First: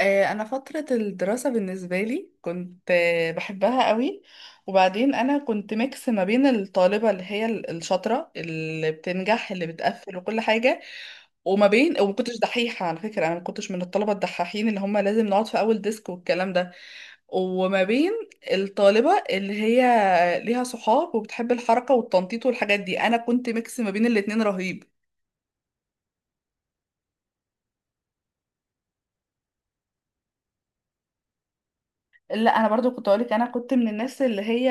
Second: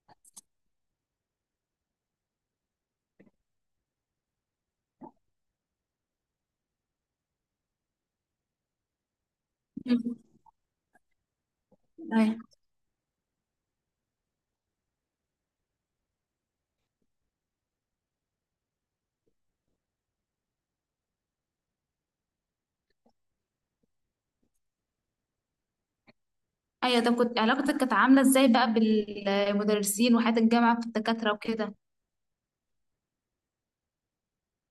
انا فتره الدراسه بالنسبه لي كنت بحبها قوي. وبعدين انا كنت ميكس ما بين الطالبه اللي هي الشاطره اللي بتنجح اللي بتقفل مم. وكل حاجه، وما ايوه، كنتش دحيحه على فكره. انا ما كنتش من الطلبه الدحاحين اللي هم لازم نقعد في اول ديسك والكلام ده. وما بين الطالبه اللي هي ليها صحاب وبتحب الحركه والتنطيط والحاجات دي، انا كنت ميكس ما بين الاتنين رهيب. ايوه، طب علاقتك كانت عامله ازاي بقى بالمدرسين وحياه الجامعه في الدكاتره وكده؟ لا انا برضو كنت اقولك انا كنت من الناس اللي هي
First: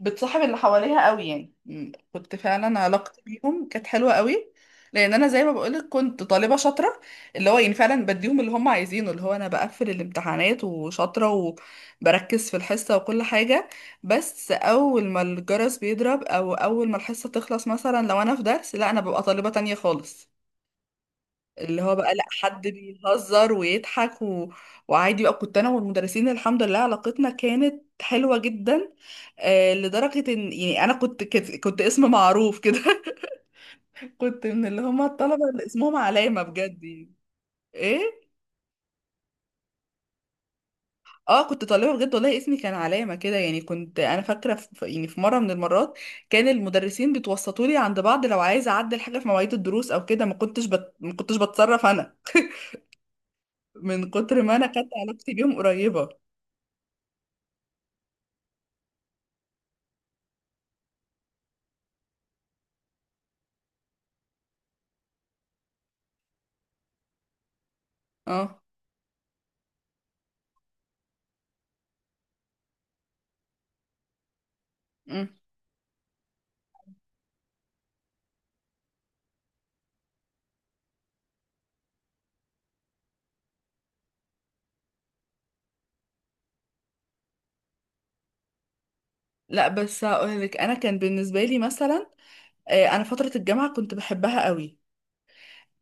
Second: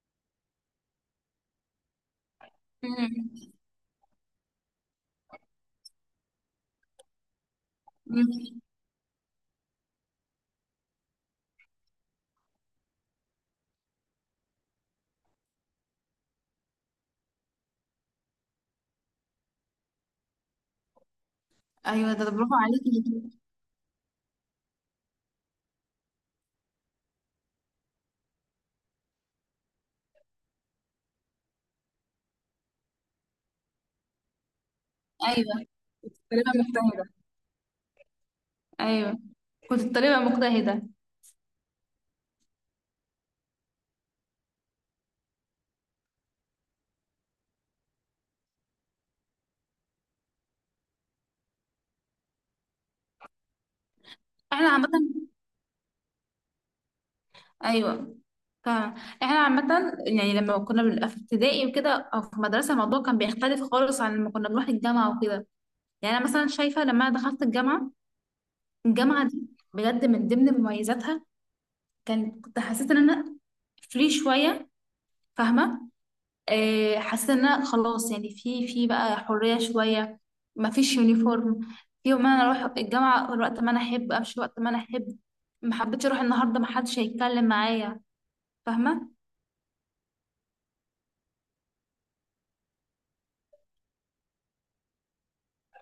بتصاحب اللي حواليها قوي، يعني كنت فعلا علاقتي مم. بيهم كانت حلوه قوي. لان انا زي ما بقولك كنت طالبه شاطره، اللي هو يعني فعلا بديهم اللي مم. هم عايزينه، اللي هو انا بقفل الامتحانات وشاطره وبركز في الحصه وكل حاجه. بس اول ما الجرس بيضرب او اول ما الحصه تخلص، مثلا لو انا في درس، لا انا ببقى طالبه تانية خالص، اللي هو ايوه، بقى لا ده برافو حد عليكي. بيهزر ويضحك وعادي بقى. كنت انا والمدرسين الحمد لله علاقتنا كانت حلوة جدا. آه، لدرجة ان يعني انا كنت اسم معروف كده كنت من اللي هم الطلبة ايوه، اللي اسمهم كنت علامة طالبه بجد مجتهده. يعني. ايه. ايوه، كنت طالبه مجتهده. اه، كنت طالبة بجد والله اسمي كان علامة كده يعني. كنت انا فاكرة يعني في مرة من المرات كان المدرسين بيتوسطوا لي عند بعض لو عايزة اعدل حاجة في مواعيد الدروس او كده. ما كنتش ما كنتش بتصرف انا، من كتر ما انا احنا كانت عامه. علاقتي بيهم قريبة. ايوه، فاهمة. احنا عامه، يعني لما كنا بنبقى في ابتدائي وكده او في مدرسه الموضوع كان بيختلف خالص عن لما كنا بنروح الجامعه وكده. يعني انا مثلا شايفه لما انا دخلت الجامعه، اه. الجامعه دي بجد من ضمن مميزاتها كنت حسيت ان انا فري شويه. مم. فاهمه؟ حسيت ان أنا خلاص، يعني في بقى حريه شويه. ما فيش يونيفورم. في يوم انا اروح الجامعه وقت ما انا احب، امشي وقت ما انا احب. ما حبيتش اروح النهارده، ما حدش هيتكلم معايا. فاهمه؟ لا بس هقول لك انا كان بالنسبه لي مثلا، انا فتره الجامعه كنت بحبها قوي.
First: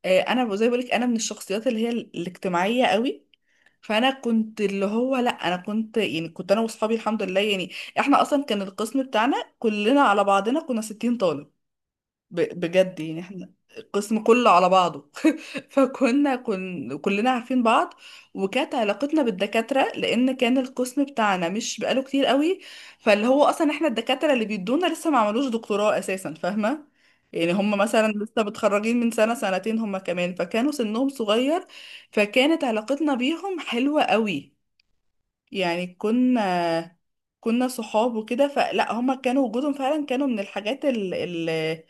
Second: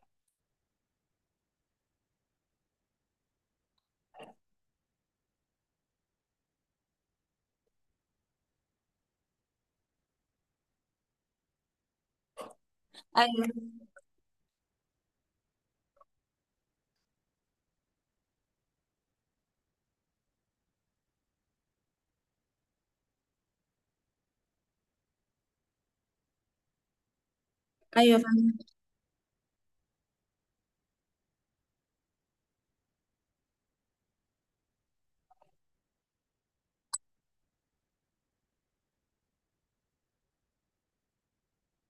انا زي ما بقول لك، انا من الشخصيات اللي هي الاجتماعيه قوي. فانا كنت اللي هو لا انا كنت يعني كنت انا واصحابي الحمد لله يعني احنا اصلا كان القسم بتاعنا كلنا على بعضنا كنا 60 طالب، بجد يعني احنا ايوه، القسم كله على بعضه فكنا كلنا عارفين بعض. وكانت علاقتنا بالدكاترة، لأن كان القسم بتاعنا مش بقاله كتير قوي، فاللي هو أصلا احنا الدكاترة اللي بيدونا لسه ما عملوش دكتوراه أساسا، فاهمة. يعني هم مثلا ايوه، لسه فاهمة. متخرجين من سنة سنتين، هم كمان فكانوا سنهم صغير. فكانت علاقتنا بيهم حلوة قوي. يعني كنا صحاب وكده، فلا هما كانوا وجودهم فعلا كانوا من الحاجات اللي,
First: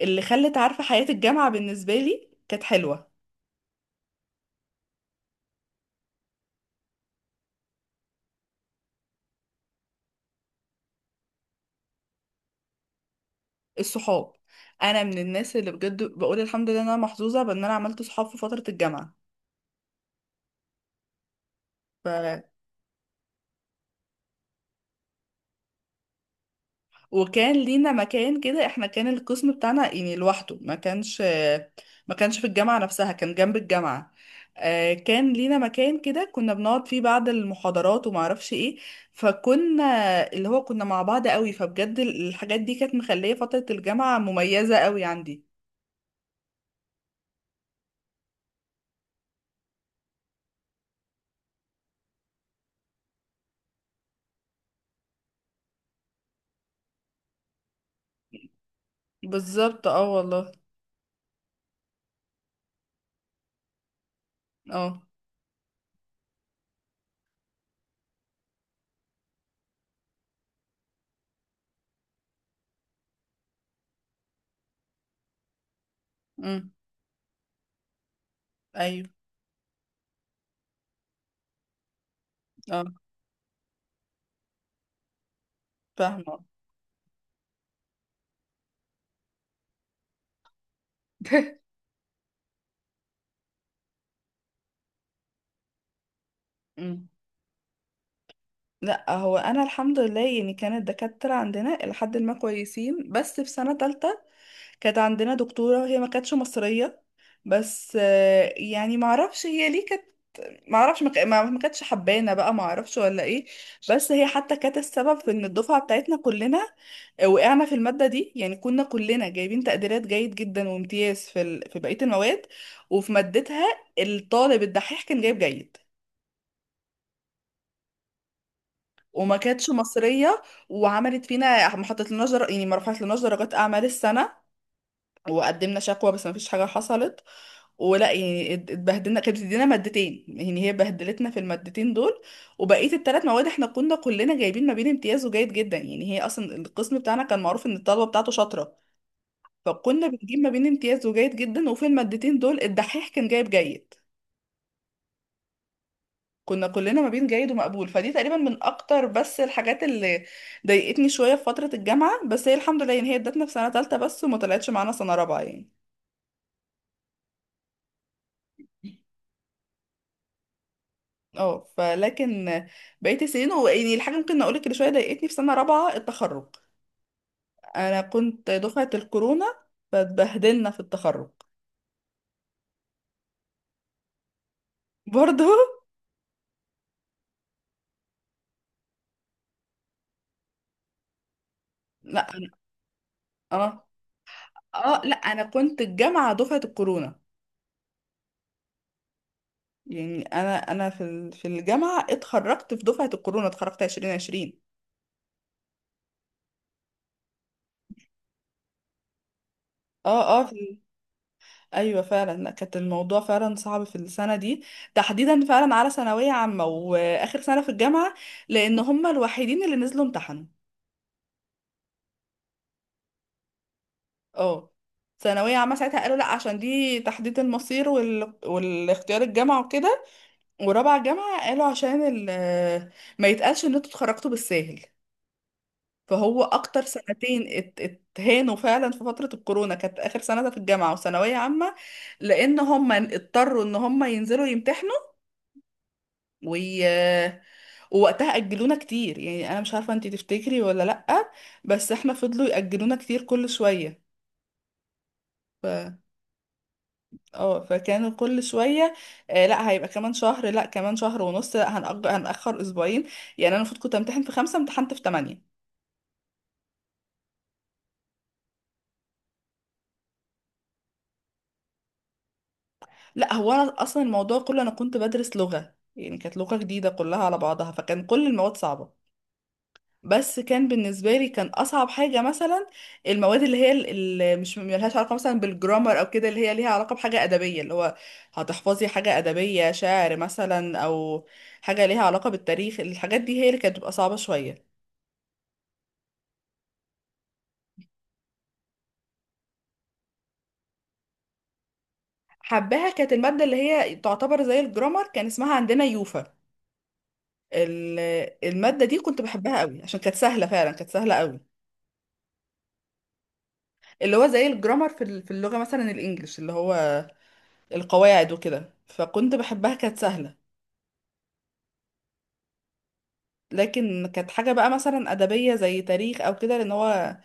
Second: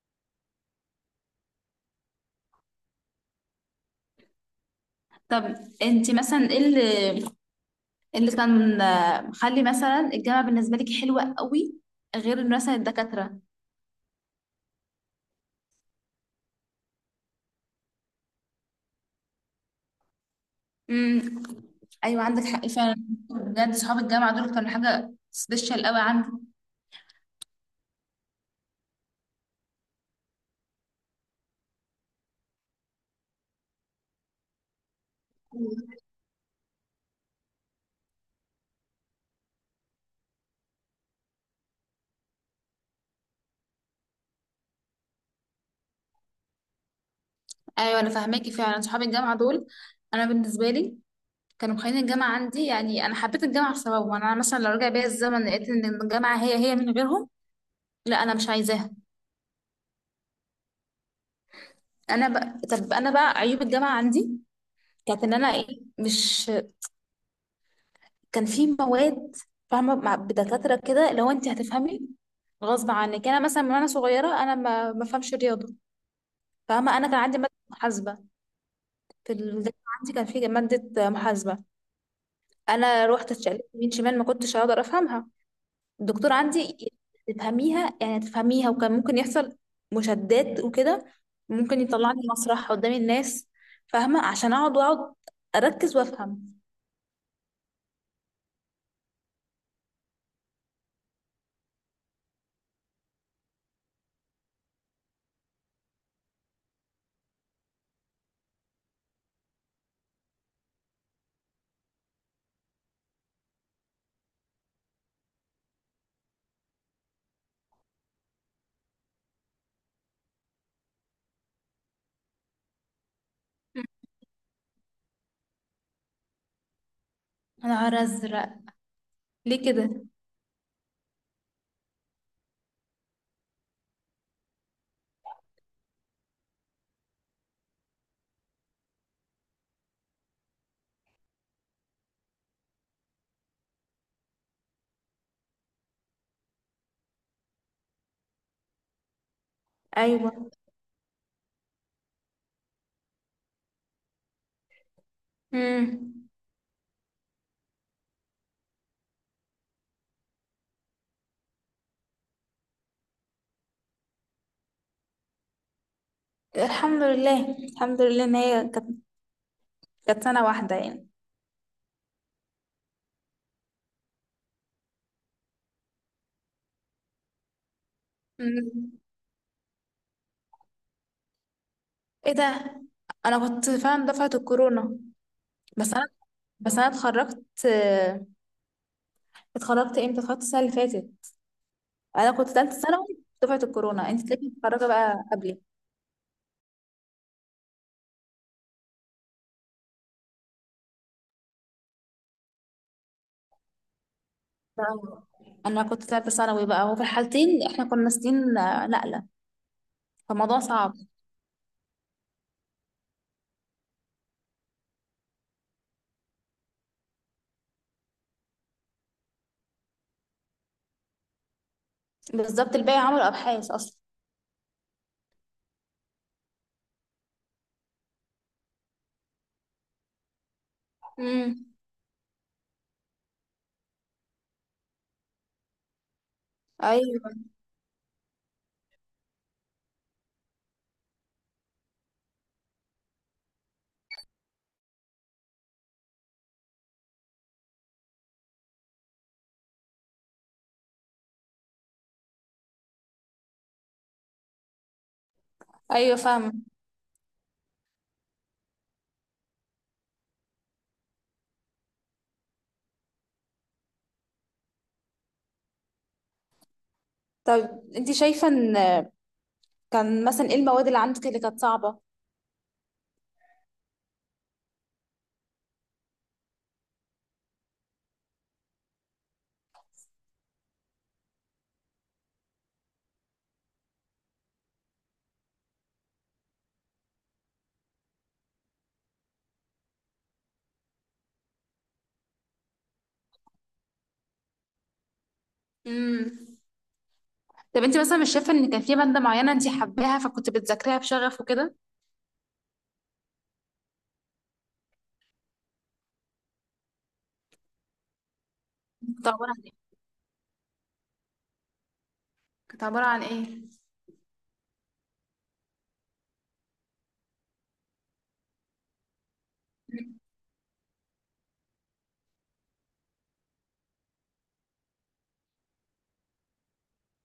اللي خلت عارفة حياة الجامعة بالنسبة لي كانت حلوة. طب انت مثلا ايه اللي إيه اللي كان مخلي مثلا الجامعه بالنسبه لك حلوه قوي غير مثلا الدكاتره؟ الصحاب، انا من الناس اللي بجد بقول الحمد لله إن انا محظوظة بان انا عملت صحاب في فترة الجامعة. امم. ايوه، عندك حق فعلا. بجد صحاب الجامعه دول كانوا حاجه سبيشال قوي عندي. وكان لينا مكان كده، احنا كان القسم بتاعنا يعني لوحده، ما كانش في الجامعة نفسها كان جنب الجامعة. كان لينا مكان كده كنا بنقعد فيه بعد المحاضرات وما اعرفش ايه. فكنا اللي هو كنا مع بعض قوي، فبجد الحاجات دي كانت مخلية فترة الجامعة مميزة قوي عندي. ايوه، انا فاهماكي فعلا. صحاب الجامعه دول انا بالنسبه لي كانوا مخلين الجامعه عندي، يعني انا حبيت الجامعه بسببهم. يعني انا مثلا لو رجع بيا الزمن لقيت ان الجامعه هي هي من غيرهم، لا انا مش عايزاها. بالظبط اه والله. انا بقى، طب، انا بقى عيوب الجامعه عندي اه. كانت ان انا ايه، مش كان في مواد فاهمه مع بدكاتره كده لو انت هتفهمي غصب عنك. يعني انا مثلا من وانا صغيره انا ما بفهمش رياضه. امم. فاهمه؟ انا كان عندي ماده محاسبه ايوه. في الجامعه. عندي كان في ماده محاسبه، اه. انا روحت اتشقلبت يمين شمال ما كنتش هقدر افهمها. الدكتور فاهمة. عندي تفهميها يعني تفهميها، وكان ممكن يحصل مشادات وكده، ممكن يطلعني مسرح قدام الناس. فاهمة؟ عشان اقعد واقعد اركز وافهم. مم. لا هو انا الحمد لله يعني كانت الدكاتره عندنا لحد ما كويسين، بس في سنه تالتة كانت عندنا دكتورة هي ما كانتش مصرية. بس يعني ما اعرفش هي ليه كانت، ما اعرفش ما كانتش حبانة بقى، ما اعرفش ولا ايه. بس هي حتى كانت السبب في ان الدفعة بتاعتنا كلنا وقعنا في المادة دي. يعني كنا كلنا جايبين تقديرات جيد جدا وامتياز في بقية المواد، وفي مادتها الطالب الدحيح كان جايب جيد. يا نهار ازرق! وما ليه كانتش كده؟ مصرية، وعملت فينا. ما حطت لناش يعني ما رفعت لناش درجات اعمال السنة. وقدمنا شكوى بس مفيش حاجة حصلت. ولا يعني اتبهدلنا. كانت بتدينا مادتين، يعني هي بهدلتنا في المادتين دول، وبقية الثلاث مواد احنا كنا كلنا جايبين ما بين امتياز وجيد جدا. يعني هي اصلا القسم بتاعنا كان معروف ان الطلبة بتاعته شاطرة، فكنا ايوه. بنجيب ما بين امتياز وجيد جدا، وفي المادتين دول الدحيح كان جايب جيد. امم. كنا كلنا ما بين جيد ومقبول. فدي تقريبا من اكتر بس الحاجات اللي ضايقتني شوية في فترة الجامعة. بس هي الحمد لله يعني هي ادتنا في سنة تالتة بس وما طلعتش معانا سنة رابعة يعني. الحمد لله، الحمد لله، ان هي كانت كانت سنة واحدة يعني. اه، فلكن بقيت السنين، هو يعني الحاجة ممكن اقولك اللي شوية ضايقتني في سنة رابعة التخرج، انا كنت دفعة مم. الكورونا، فاتبهدلنا في التخرج. ايه ده؟ انا كنت فعلا دفعة الكورونا، برضه. بس انا بس انا اتخرجت. اتخرجت امتى؟ اتخرجت السنة اللي فاتت. لا. انا كنت ثالثه ثانوي، دفعه اه. الكورونا انت تلاقيكي متخرجه اه، لا بقى انا قبلي. كنت الجامعة دفعة الكورونا. يعني انا في في الجامعة اتخرجت في دفعة الكورونا، اتخرجت 2020. آه. انا كنت ثالثه ثانوي بقى، وفي الحالتين احنا كنا سنين نقله، اه اه فالموضوع في. صعب. ايوه فعلا، لا كانت الموضوع فعلا صعب في السنه دي تحديدا، فعلا على ثانويه عامه واخر سنه في الجامعه، لان هم الوحيدين اللي نزلوا امتحنوا. بالظبط الباقي عملوا ابحاث اصلا. اه. ثانوية عامة ساعتها قالوا لا عشان دي تحديد المصير والاختيار الجامعة وكده. ورابعة جامعة قالوا امم. عشان ما يتقالش ان انتوا اتخرجتوا بالساهل. فهو اكتر ايوه، سنتين اتهانوا فعلا في فترة الكورونا، كانت اخر سنة ده في الجامعة وثانوية عامة، لان هم اضطروا ان هم ينزلوا يمتحنوا وي... ووقتها اجلونا كتير. يعني انا مش عارفة انتي تفتكري ولا لأ، بس احنا فضلوا يأجلونا كتير كل شوية. ايوه، فاهمه. اه فكانوا كل شويه، آه، لا هيبقى كمان شهر، لا كمان شهر ونص، لا هنأجر هنأخر اسبوعين. يعني انا المفروض كنت امتحن في خمسة، امتحنت في تمانية. طيب انت شايفه ان كان مثلا ايه المواد اللي عندك اللي كانت صعبه؟ لا هو انا اصلا الموضوع كله، انا كنت بدرس لغه يعني كانت لغه جديده كلها على بعضها فكان كل المواد صعبه. بس كان بالنسبه لي كان اصعب حاجه مثلا المواد اللي هي اللي مش ملهاش علاقه مثلا بالجرامر او كده، اللي هي ليها علاقه بحاجه ادبيه، اللي هو هتحفظي حاجه ادبيه شعر مثلا، او حاجه ليها علاقه بالتاريخ. الحاجات دي هي اللي كانت بتبقى صعبه شويه. امم. طب انت مثلا مش شايفه ان كان في ماده معينه انت حباها فكنت بتذاكريها بشغف وكده؟ حباها كانت المادة اللي هي تعتبر زي الجرامر، كان اسمها عندنا يوفا. ال- المادة دي كنت كنت عباره بحبها عن قوي، ايه عشان كانت سهلة فعلا، كانت سهلة قوي. كانت عبارة عن ايه؟ اللي هو زي الجرامر في في اللغة مثلا الإنجليش، اللي هو القواعد وكده، فكنت بحبها كانت سهلة. لكن كانت حاجة بقى مثلا أدبية زي تاريخ أو كده، لأن هو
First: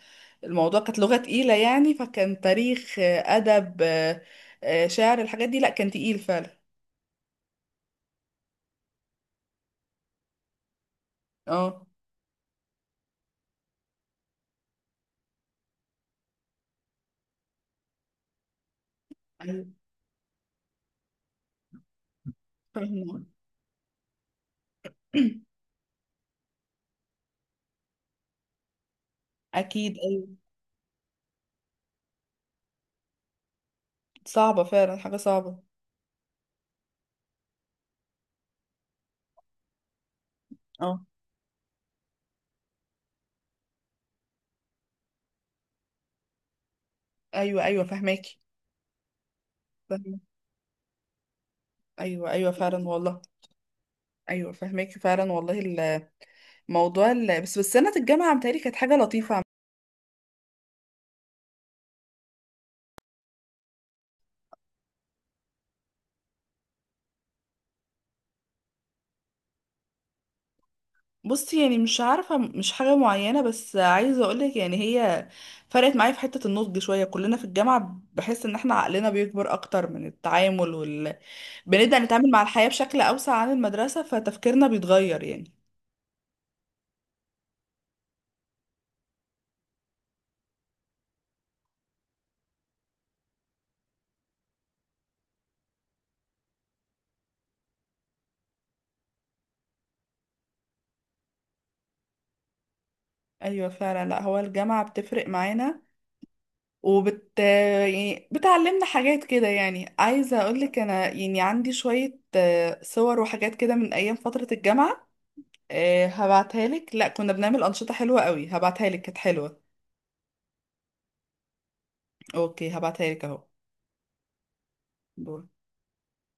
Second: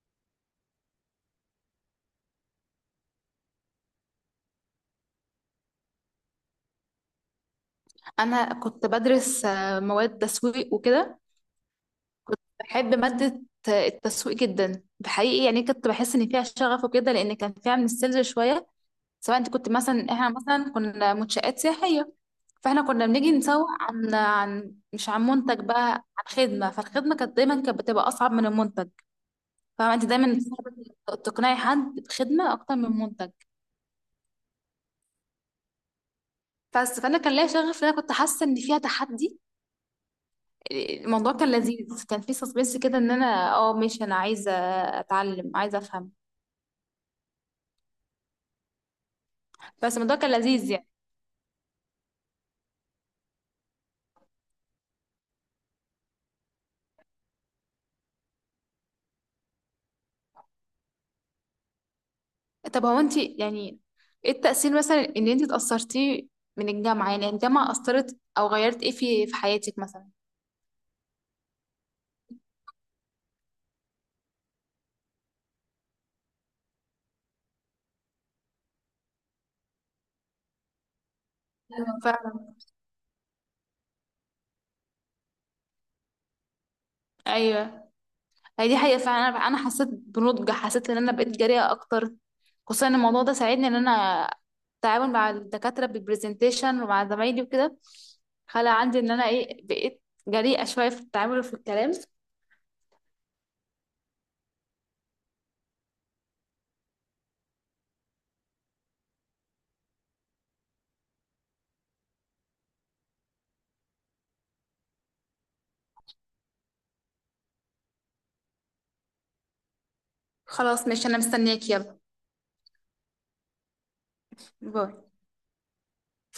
الموضوع كانت لغة تقيلة يعني، فكان تاريخ، أدب، شعر، الحاجات دي لأ، كان تقيل فعلا. انا كنت بدرس مواد تسويق وكده. اه. بحب مادة التسويق جدا بحقيقي، يعني كنت بحس ان فيها شغف وكده لان كان فيها من السيلز شوية. سواء انت أيوة. كنت مثلا، احنا مثلا كنا منشآت سياحية، فاحنا كنا فاهمة. بنيجي نسوق عن مش عن منتج بقى، عن خدمة. فالخدمة كانت دايما كانت بتبقى أصعب من المنتج. فاهمة؟ أكيد انت أيوة. دايما صعب تقنعي حد بخدمة أكتر من منتج. صعبة فعلا، حاجة صعبة. بس فأنا كان ليا شغف، لأن أنا كنت حاسة إن فيها تحدي. اه الموضوع كان لذيذ، كان فيه سسبنس كده، إن أنا اه ماشي، أنا عايزة أتعلم، عايزة أفهم. ايوه ايوه فهماكي. بس الموضوع فاهمة. كان لذيذ يعني. ايوه ايوه فعلا والله. ايوه فهماكي فعلا والله. الموضوع بس سنه الجامعه متهيألي كانت حاجه لطيفه طب هو انت يعني ايه التأثير مثلا اللي انت اتأثرتيه من الجامعة؟ يعني الجامعة أثرت أو غيرت ايه في حياتك مثلا؟ بصي يعني مش عارفه مش حاجه معينه، بس عايزه اقولك يعني هي فرقت معايا في حته النضج شويه. كلنا في الجامعه بحس ان احنا عقلنا بيكبر اكتر من التعامل، بنبدا أيوة، نتعامل مع فعلا. الحياه بشكل اوسع عن المدرسه، فتفكيرنا بيتغير يعني. أيوه. هي دي حقيقة فعلا. أنا حسيت بنضج، حسيت إن أنا بقيت جريئة أكتر. خصوصا إن الموضوع ده ساعدني إن أنا التعامل مع الدكاترة بالبرزنتيشن ومع زمايلي وكده خلى عندي إن أنا ايه، بقيت جريئة شوية في التعامل وفي الكلام. ايوه فعلا، لا هو الجامعه بتفرق معانا يعني بتعلمنا حاجات كده. يعني عايزة أقولك أنا يعني عندي شوية صور وحاجات كده من أيام فترة الجامعة. هبعتها لك، لا كنا بنعمل أنشطة حلوة قوي، هبعتها لك كانت حلوة. خلاص، ماشي، أنا مستنياك. يلا، أوكي هبعتها لك. باي. أهو.